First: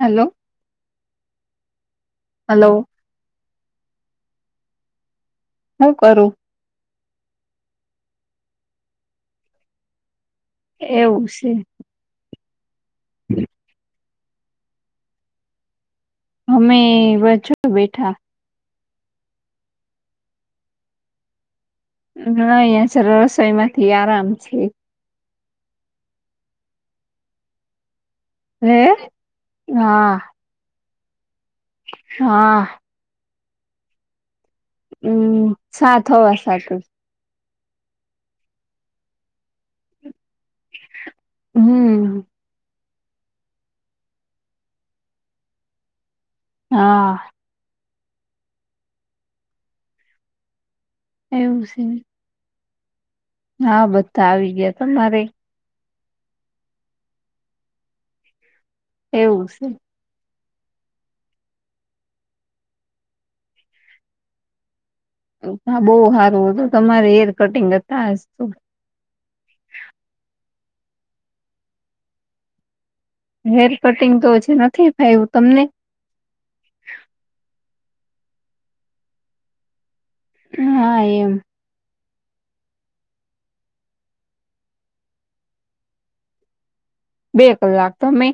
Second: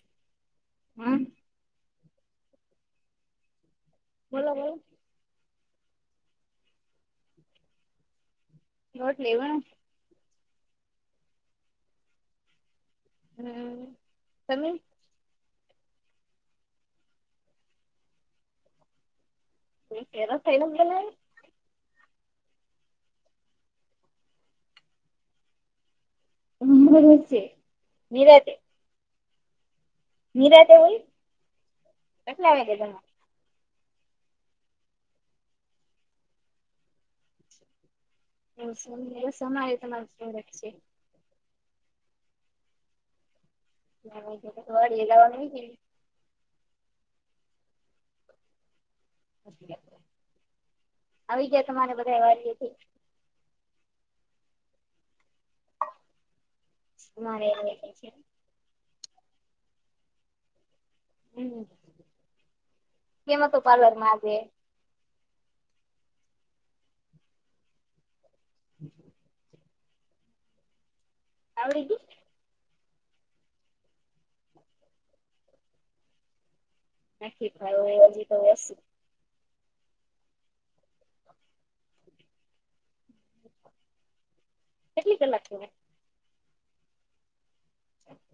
Hello. હમ. Hello. બોલો બેન. હું કરું? રોટલી વળું. એવું છે. હમ. તમે? અમે બસ જો બેઠા. તમે રસોઈ શેનું બનાવ્યું? હા, અયા છે, રસોઈ માંથી આરામ છે. [unintelligible] હે? હા. નિરાતે હોય, કેટલા હા વાગે જમો? અમ સાત, હવા સાતે. એવું છે સમાહિતમા જ સમર્થ છે. હમ. પછી વડીએ જાવાનું હોય કે નહિ. હા. આવી એવું ગયા છે તમારે બધા વાડીએથી? હા બધા આવી ગયા. તમારે? મારે હોય પણ છે. એવું છે. હમ, કેમ હતું પાર્લર માં આજે? તા બહુ હારું હતું. તમારે હેર કટિંગ હતા આજ તો. [inaudible] આવડી ગી. હેર કટિંગ તો હજી નથી ફાવ્યું તમને. નથી ફાવ્યું, હજી તો વર્ષો હા એમ. કેટલી કલાક નું હોય? બે કલાક. તમે?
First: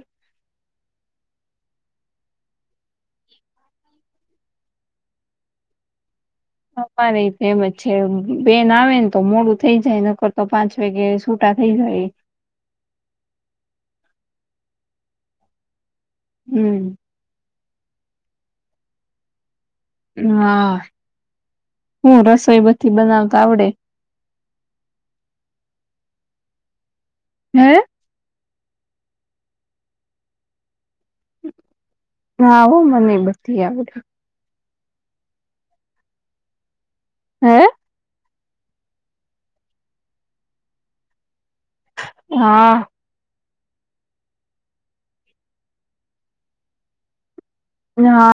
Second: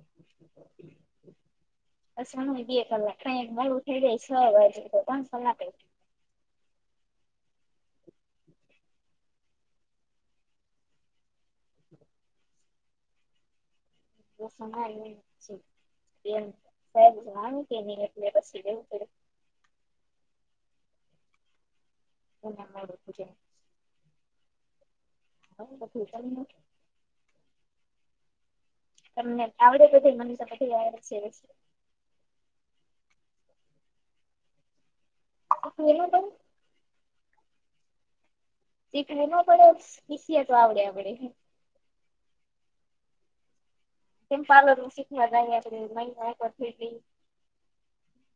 પછી અમેય બે કલાક ક્યાંક મોડું થઈ જાય છ વાગે તો પાંચ કલાકેય. અમારેય તે એમજ છે બેન આવે ને તો મોડું થઈ જાય નકરતો પાંછુ વાગે સૂટા થઇ જાયયે. [unintelligible] સાહેબ હમ જણાવ્યું કે એટલે પછી લેવું પડે. હા હું રસોઈ બધી બનાવતા આવડે? [unintelligible] હે તમને આવડે બધું મને તો બધું આવડે છે. હા હો મને બધી આવડે. [unintelligible] હે? શીખવી ના પડે શીખીએ. તો આવડે આવડે હા. કેમ પાર્લરનું શીખવા જાય મહિના એક વાર [unintelligible] હા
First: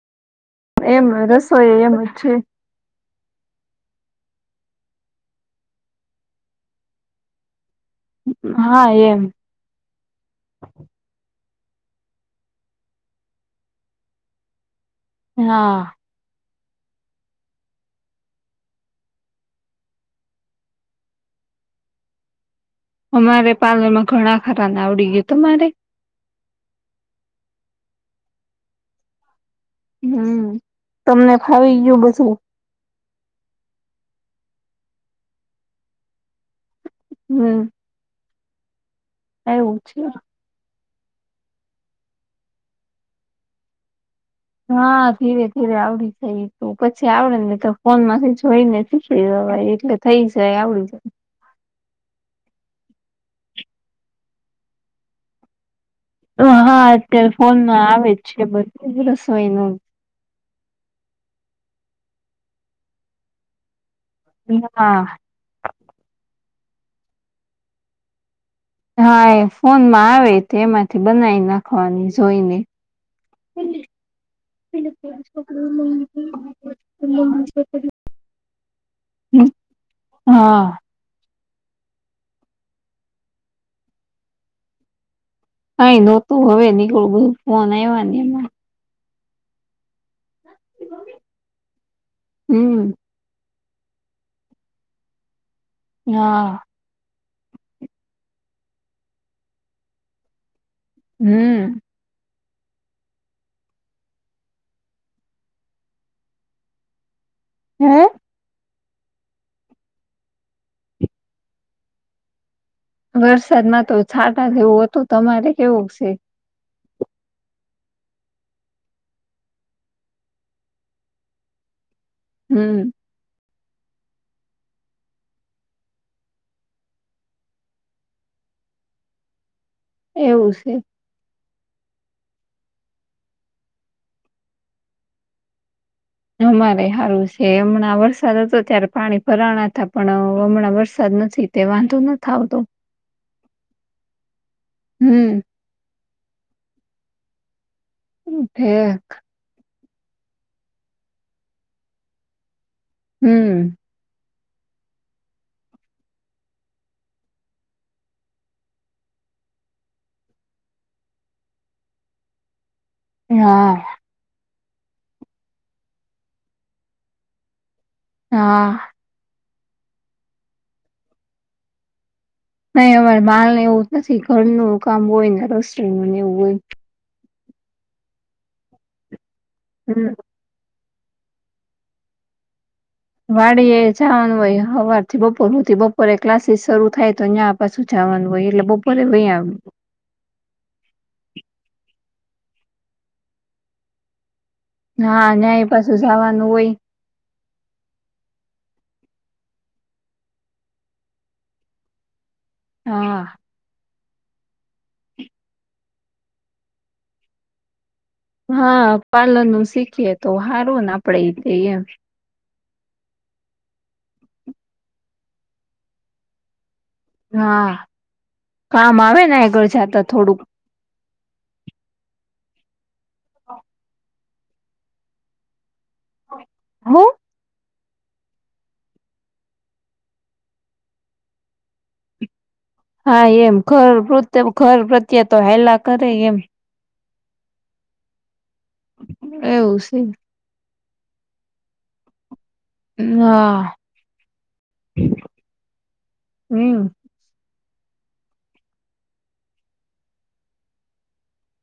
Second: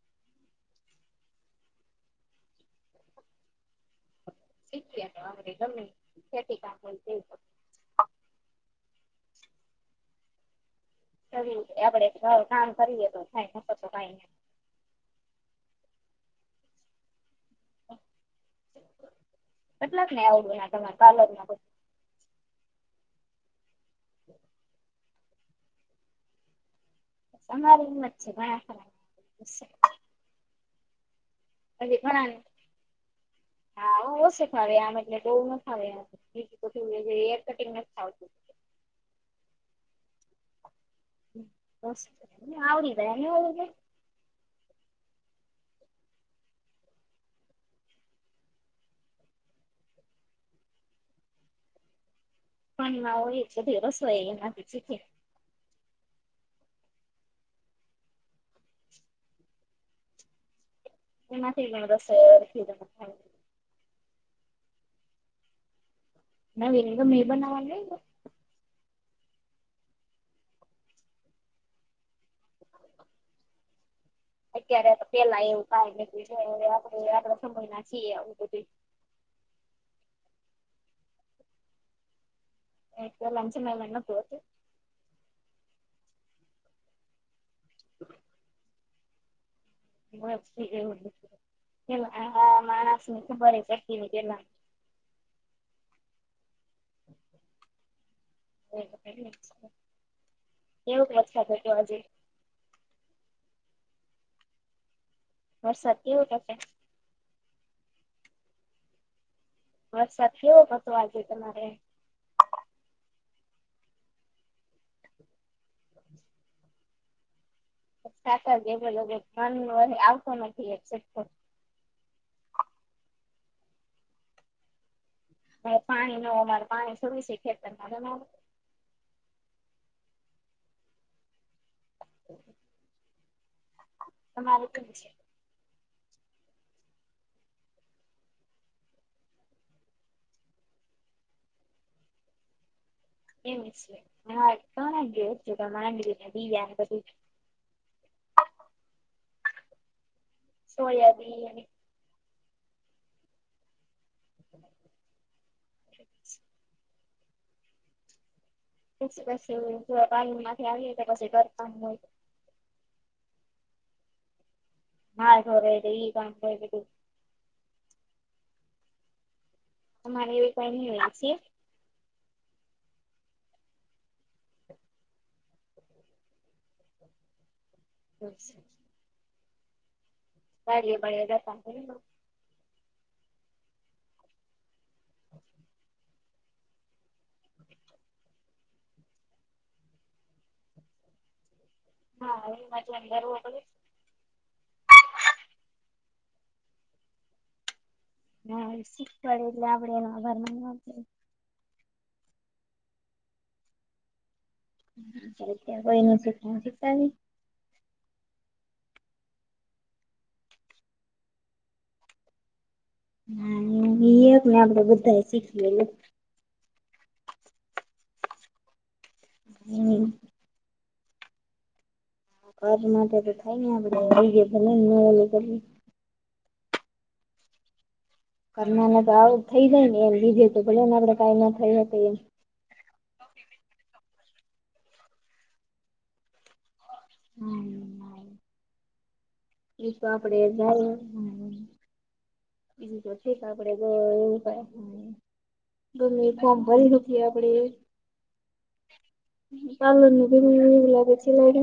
એમ રસોઈ એમ જ છે. શીખ્યા તો આવડે ગમે એ ખેતી કામ હોય. હા એમ. આપડે કામ કરીએ તો થાય નકર તો કઈ નઈ હા. કેટલાક ને આવડે આ તમારા પાર્લર માં? અમારે પાર્લર માં ઘણા ખરાને આવડી ગ્યું તમારે? અમારા રે એમ જ છે ઘણા ખરાને હમ. તમને ફાવી હજી ગયું ઘણા ને બધું ઓછું હા હો ઓછું ફાવે આમ અટલે બહ ના ફાવે બીજું કેઈ નઈ હેર હમ કટિંગ નથી ફાવતું. એવું છે. બસ. એ આવડી જાય, નો આવડી, જાય? હા ધીરે ધીરે આવડી જાય એતો પછી આવડે ને તો ફોન માંથી જોઈને શીખી લેવા એટલે થઈ જાય આવડી જાય. ફોન માં હોય જ બધી રસોઈ એમાં થી શીખી ને. તો હા અત્યારે ફોનમાં આવે જ છે બધી રસોઈનું. એમાંથી જ રસોઈ. [unintelligible] [unintelligible] નવીન ગમે એ બનાવવાનું હોય ને. હા એ ફોન માં આવે છે તો એમાંથી બનાવી નાખવાની જોઈને. [inaudible] [inaudible] હ હા. એક તો લંચ મેલ [unintelligible] કાઈ નહોતું હવે નીકળું બધું ફોન આયવા ને એમાં. [unintelligible] આવા હમ માણસ ને ખબરે પડતી નહિ પહેલા. હા. [inaudible] કેવોક વરસાદ હતો હમ આજે? વરસાદ કેવો થશે? હે? વરસાદ કેવો હતો આજે તમારે? વરસાદમાં તો છાટા જેવું હતું તમારે કેવુંક છે? છાટા [unintelligible] આવતો નથી એસેપ્ટ કર. હમ્મ. હ પાણી નો અમારે પાણી થોડું છે ખેતરમાં હો ના આવે. એવું છે. એ મારે પણ છે. ને અમારે સારું છે હમણાં વરસાદ હતો ત્યારે પાણી ભરાણા હતા પણ હમણાં વરસાદ નથી. તે વાંધો નથ આવતો. એમ છે ને આના હમ બી ગયા ને પછી હમ્મ ફેક. સોયાબી અને હમ્મ. [inaudible] પછી પછી જોરા પાણીમાંથી આવીએ તો પછી ઘર કામ હોય. હા. હા થો રેડીલી પણ જે સે. હા. તમારે એવી પાણી એલ સી એ. નહી અમારે માલને એવું નથી ઘરનું કામ હોય ને રસોઈનુંને એવું હોય. તો છે. હમ્મ. બારે ભાઈ ને રહેતા હોઈ ને. વાડીએ જવાનું ભાઈ સવાર થી બપોરથી બપોરે ક્લાસીસ શરૂ થાય તો ન્યાં પાછું જવાનું હોય એટલે બપોરે વહી આવું. હા એમ બાજુ અંદારું આવે. હા ન્યા એ પાછું જવાનું હોય હા એ શીખવાડે એટલે આવડે ઘર માં ને આપડે. હા. તઈ નો શીખનું શીખતા નહીં. હા પાલન નું શીખીએ તો હારુ ને આપડે એ કહીએ. હા એ એજ ને આપડે બધા શીખીએ એને હા કામ આવેને આગળ જતા થોડુંક. કાર માટે તો થાય ને આપડે રહી જાએ તો નહીં એ કરે. હા. કરના તો આવું થઈ જાય ને એમ લીધે તો ભલે ને આપડે કઈ ના થઈ એમ. હા એમ ખર પ્રત્ય ખર પ્રત્યે તો હેલા કરે એમ. હમ્મ. એવું એ છે તો આપડે બોલ હા. બું તો છે હા આપડે એવું ગમે ફોમ હમ ભરી જે આપડે કાલનુંવ [unintelligible] આપડે સન્ડે.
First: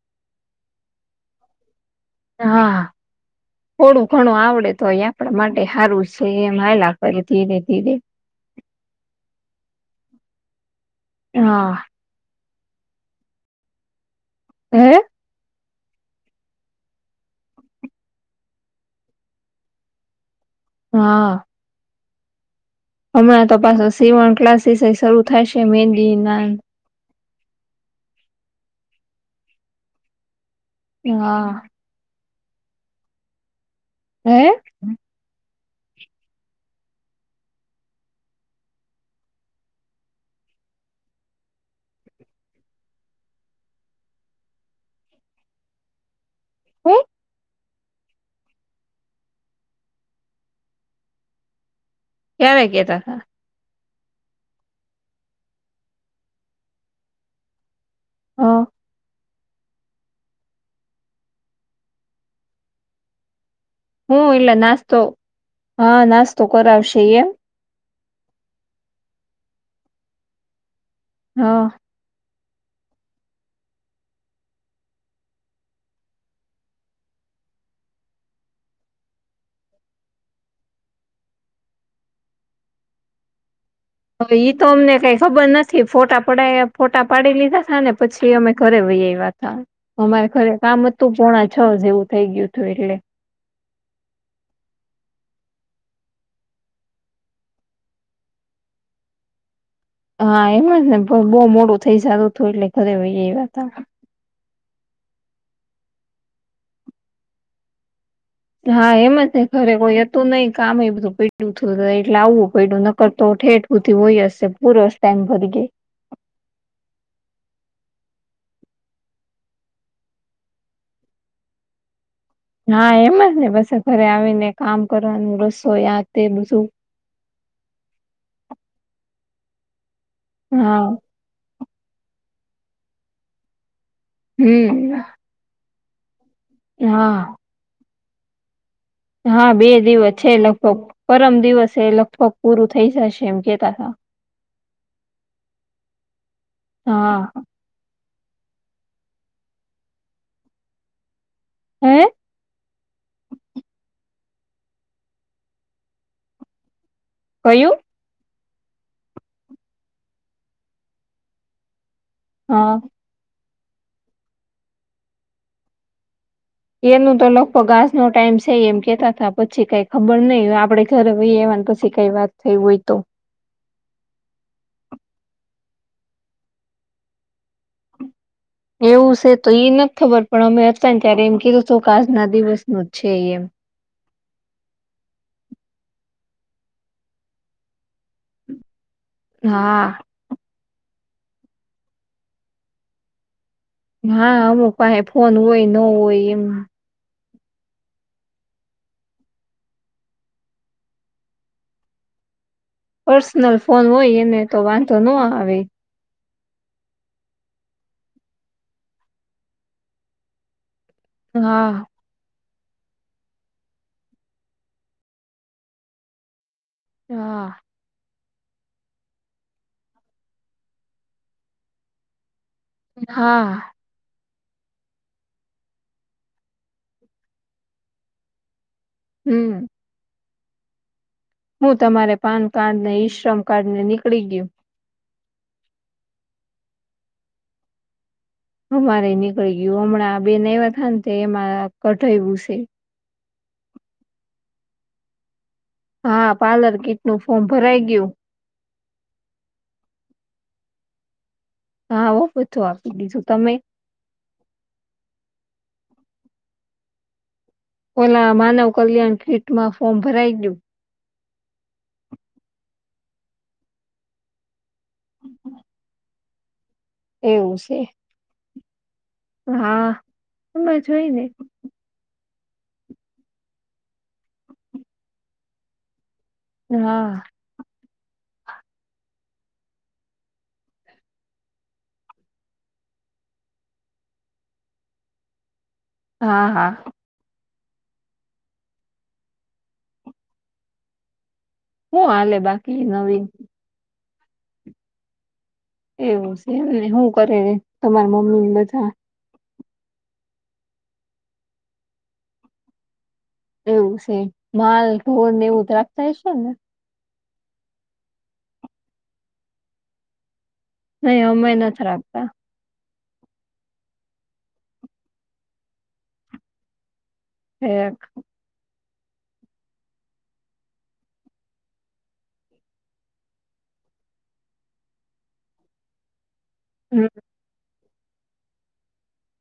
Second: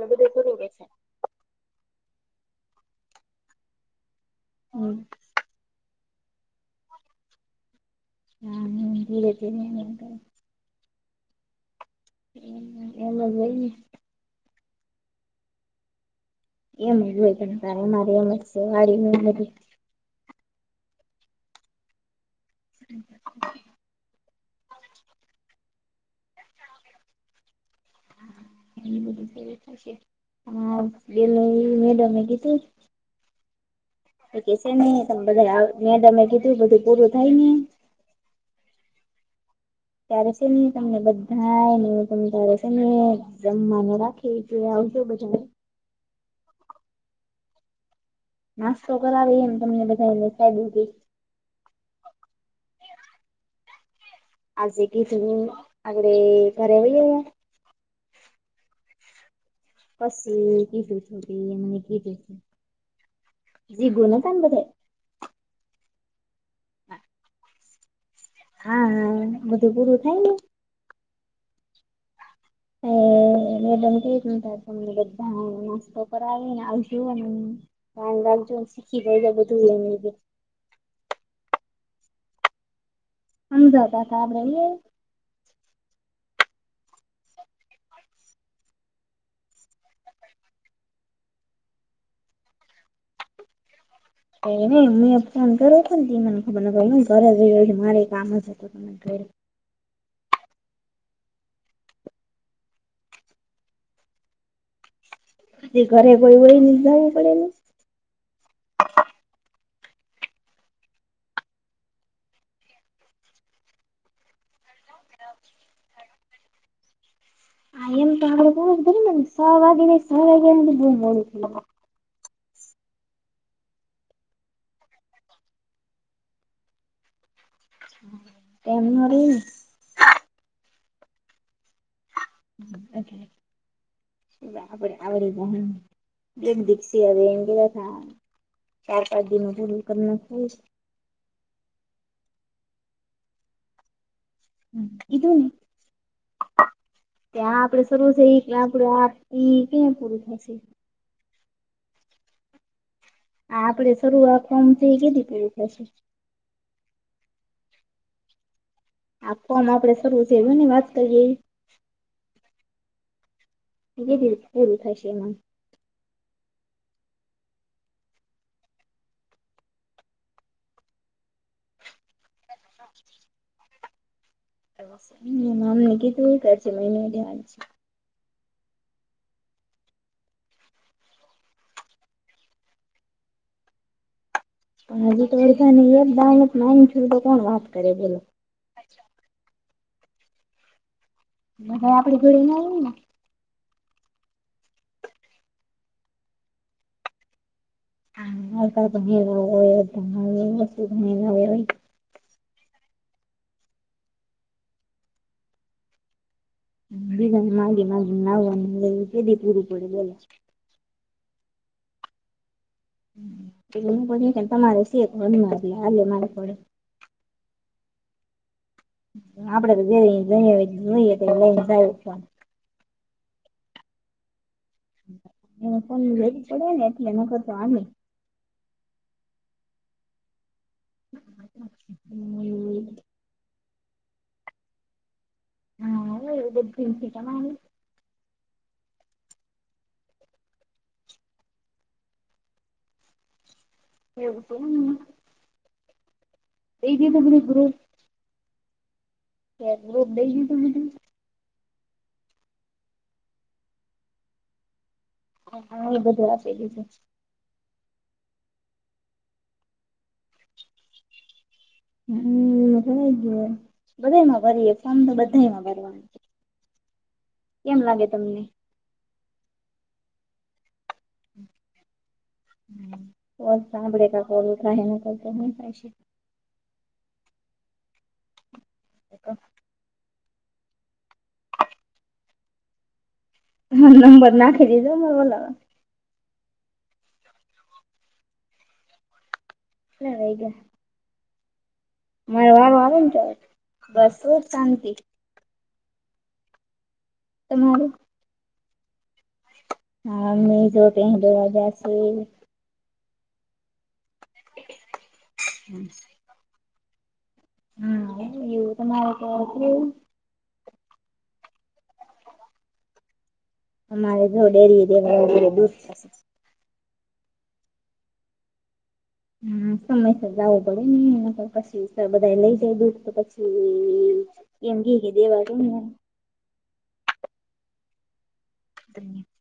[unintelligible] રોગે છે. હા, થોડું ઘણું આવડે તોય આપણા માટે સારું સે, એમ હાલ્યા કરે ધીરે ધીરે. [unintelligible] હા હ એમ જ હોય ને હે! ! એમ જ હોય પણ ત મારે એમ જ છે વારી [unintelligible] હા [inaudible] હમણાં તો પાછો સીવણ ક્લાસીસ એ શરૂ થાય છે, મેંદીના ન [unintelligible] હા ઈ હા મેડમે કીધું. એ હે કે છે નહી તમે બધા મે તમે કીધું બધું પૂરું થાય ને ત્યારે છે નને તમને બધા ને તમ ત્યારે છે ને [unintelligible] દમનો રાખી એ આવ બછ હુ નાસ્તો કરાવે એમ તમને બધાએ ખાધું કે? ક્યારે કેતાતા? આજે કીધું તું, આજે ઘરે આવી ગયા? હ પછી કીધું તું એમ કીધું હ હું તું, એટલે [inaudible] નાસ્તો હા, નાસ્તો કરાવશે એમ. હા હા બધું પુરું થાય ને. હ [inaudible] એને બનતું હતું ને બધાને નાસ્તો કરાવી [unintelligible] કામ બામ પણ શીખી ગયેલા બધું એને લીધે. અંદર. હવે ઇતો અમને કઈ ખબર નથ થી ફોટા પડા ફોટા પાડી લીધા થા ને પછી અમે ઘરે વહી આવ્યા તા. અમારે ખરે કામ હતું, પોણા છ જેવું થઈ ગયું તું એટલે. [unintelligible] હા એટલા ને, ભગો મોડું થઈ જાય એટલે ઘરે વહી આવ્યા હતા. [unintelligible] હા, એમ જ ને ખરે કોઈ હતું નહી, કામમે બધું પેડું થ, એટલે આવું પેડું નકરતો ઠેઠ ઉથી હોય હશે, પૂરો જ ટાઈમ ભર ગય [unintelligible] હા એમ જ ને, બસે ઘરે આવીને કામ કરવાનું, રસોઈ આ તે બધું [unintelligible] હા હમ્મ [unintelligible] હા. [unintelligible] દિ હા માં બે પૂરું કરી દિવસ છે નાખવું લગભગ, પરમ દિવસ એ લગભગ પૂરું થઇ જશે એમ કેતાતા. કીધું [unintelligible] હા ત્યાં આપડે [inaudible] [unintelligible] હે આ આપડે શરૂઆત ફોર્મથી કીધી પે કયું આપવામાં આપણે શરૂ ની વાત કરી હા. [unintelligible] થશે હા. એનું તો લગભગ આજ નો ટાઈમ છે એમ કેતા હતા પછી કઈ ખબર નહિ આપડે ઘરે વહી એવાનું તો ઈ કઈ વાત થઈ હોય તો [unintelligible] એવું છે તો એ નથી ખબર પણ અમે હતા ને ત્યારે એમ કીધું હતું કે આજના દિવસનું જ છે એમ પણ હજી [unintelligible] હા. હવે આપડી જોડે ના હોય ને હા અમુક પાહે ફોન હોય નો હોય એવું હાલકા ભણેલા હોય ભલા હોય પર્સનલ ફોન હોય એને તો વાંધો નો આવે બીજા માગી માગી ન આવે એવુ કેદી પૂરું પડે બોલો હા. એ તમારે શેર હાલે મારે પડે હા. આપડે જેઇ તો જોઈએ એજ [unintelligible] હા. એ ફોન લેવી પડે ને એટલે ન કરતો હાલે હમ્મ. સૂ તમારે પાન કાર્ડ ને ઈશ્રમ કાર્ડ ને નીકળી ગયું હા એ બધુ નિકળી ગયું તમારે અમારે નીકળી ગયું હમણાં બેન આવી તાને તો એમાં કઢાવ્યુ સે એવું કોને મન હા પાર્લર કીટ નું ફોર્મ બધું ભરાઈ ગયું હા ગ્રુપ દઈ દીધું ન તું હા હો બધું આપી દીધુ તમે? હ હા એ બધું આપી દીધું છે. ઓલા માનવ કલ્યાણ કીટમાં ફોર્મ ભરાઈ ગયું. હમ્મ ભરાય ગયું બધામાં ભરીયએ ફોમ તો બધામાં ભરવાનું એવું કેમ છે લાગે તમને હા એમ જ હોયને ઓ સાંભળે તા કોલ થાહે નકર તો શુ થાયે હા. હ હા નંબર નાખી દીધો ન ઓલો હા હા. કેટલા વાગ્યા હું હાલે મારો વારો બાકી આવેને તો નવીન બસ ખૂબ શાંતિ એવું સે એમને શું કરે તમારું તમારા મમ્મી ને બધા હા મે જો ધ્યાન અવાજ આવશે. એવું સે માલ ઢોર ને એવું રાખતા હશો ને હમ્મ. એવું તો મારે ત્યાં નથી રેવું? આયા અમેય નથ રાખતા અમારે જો ડેરીએ દેવા [unintelligible] દૂધ છાશ એક હમ્મ. સમયસર જાવું પડે નહીં તો પછી બધાંય લઇ જાય દૂધ તો પછી એમ કે કે દેવા [unintelligible] હમ્મ [unintelligible]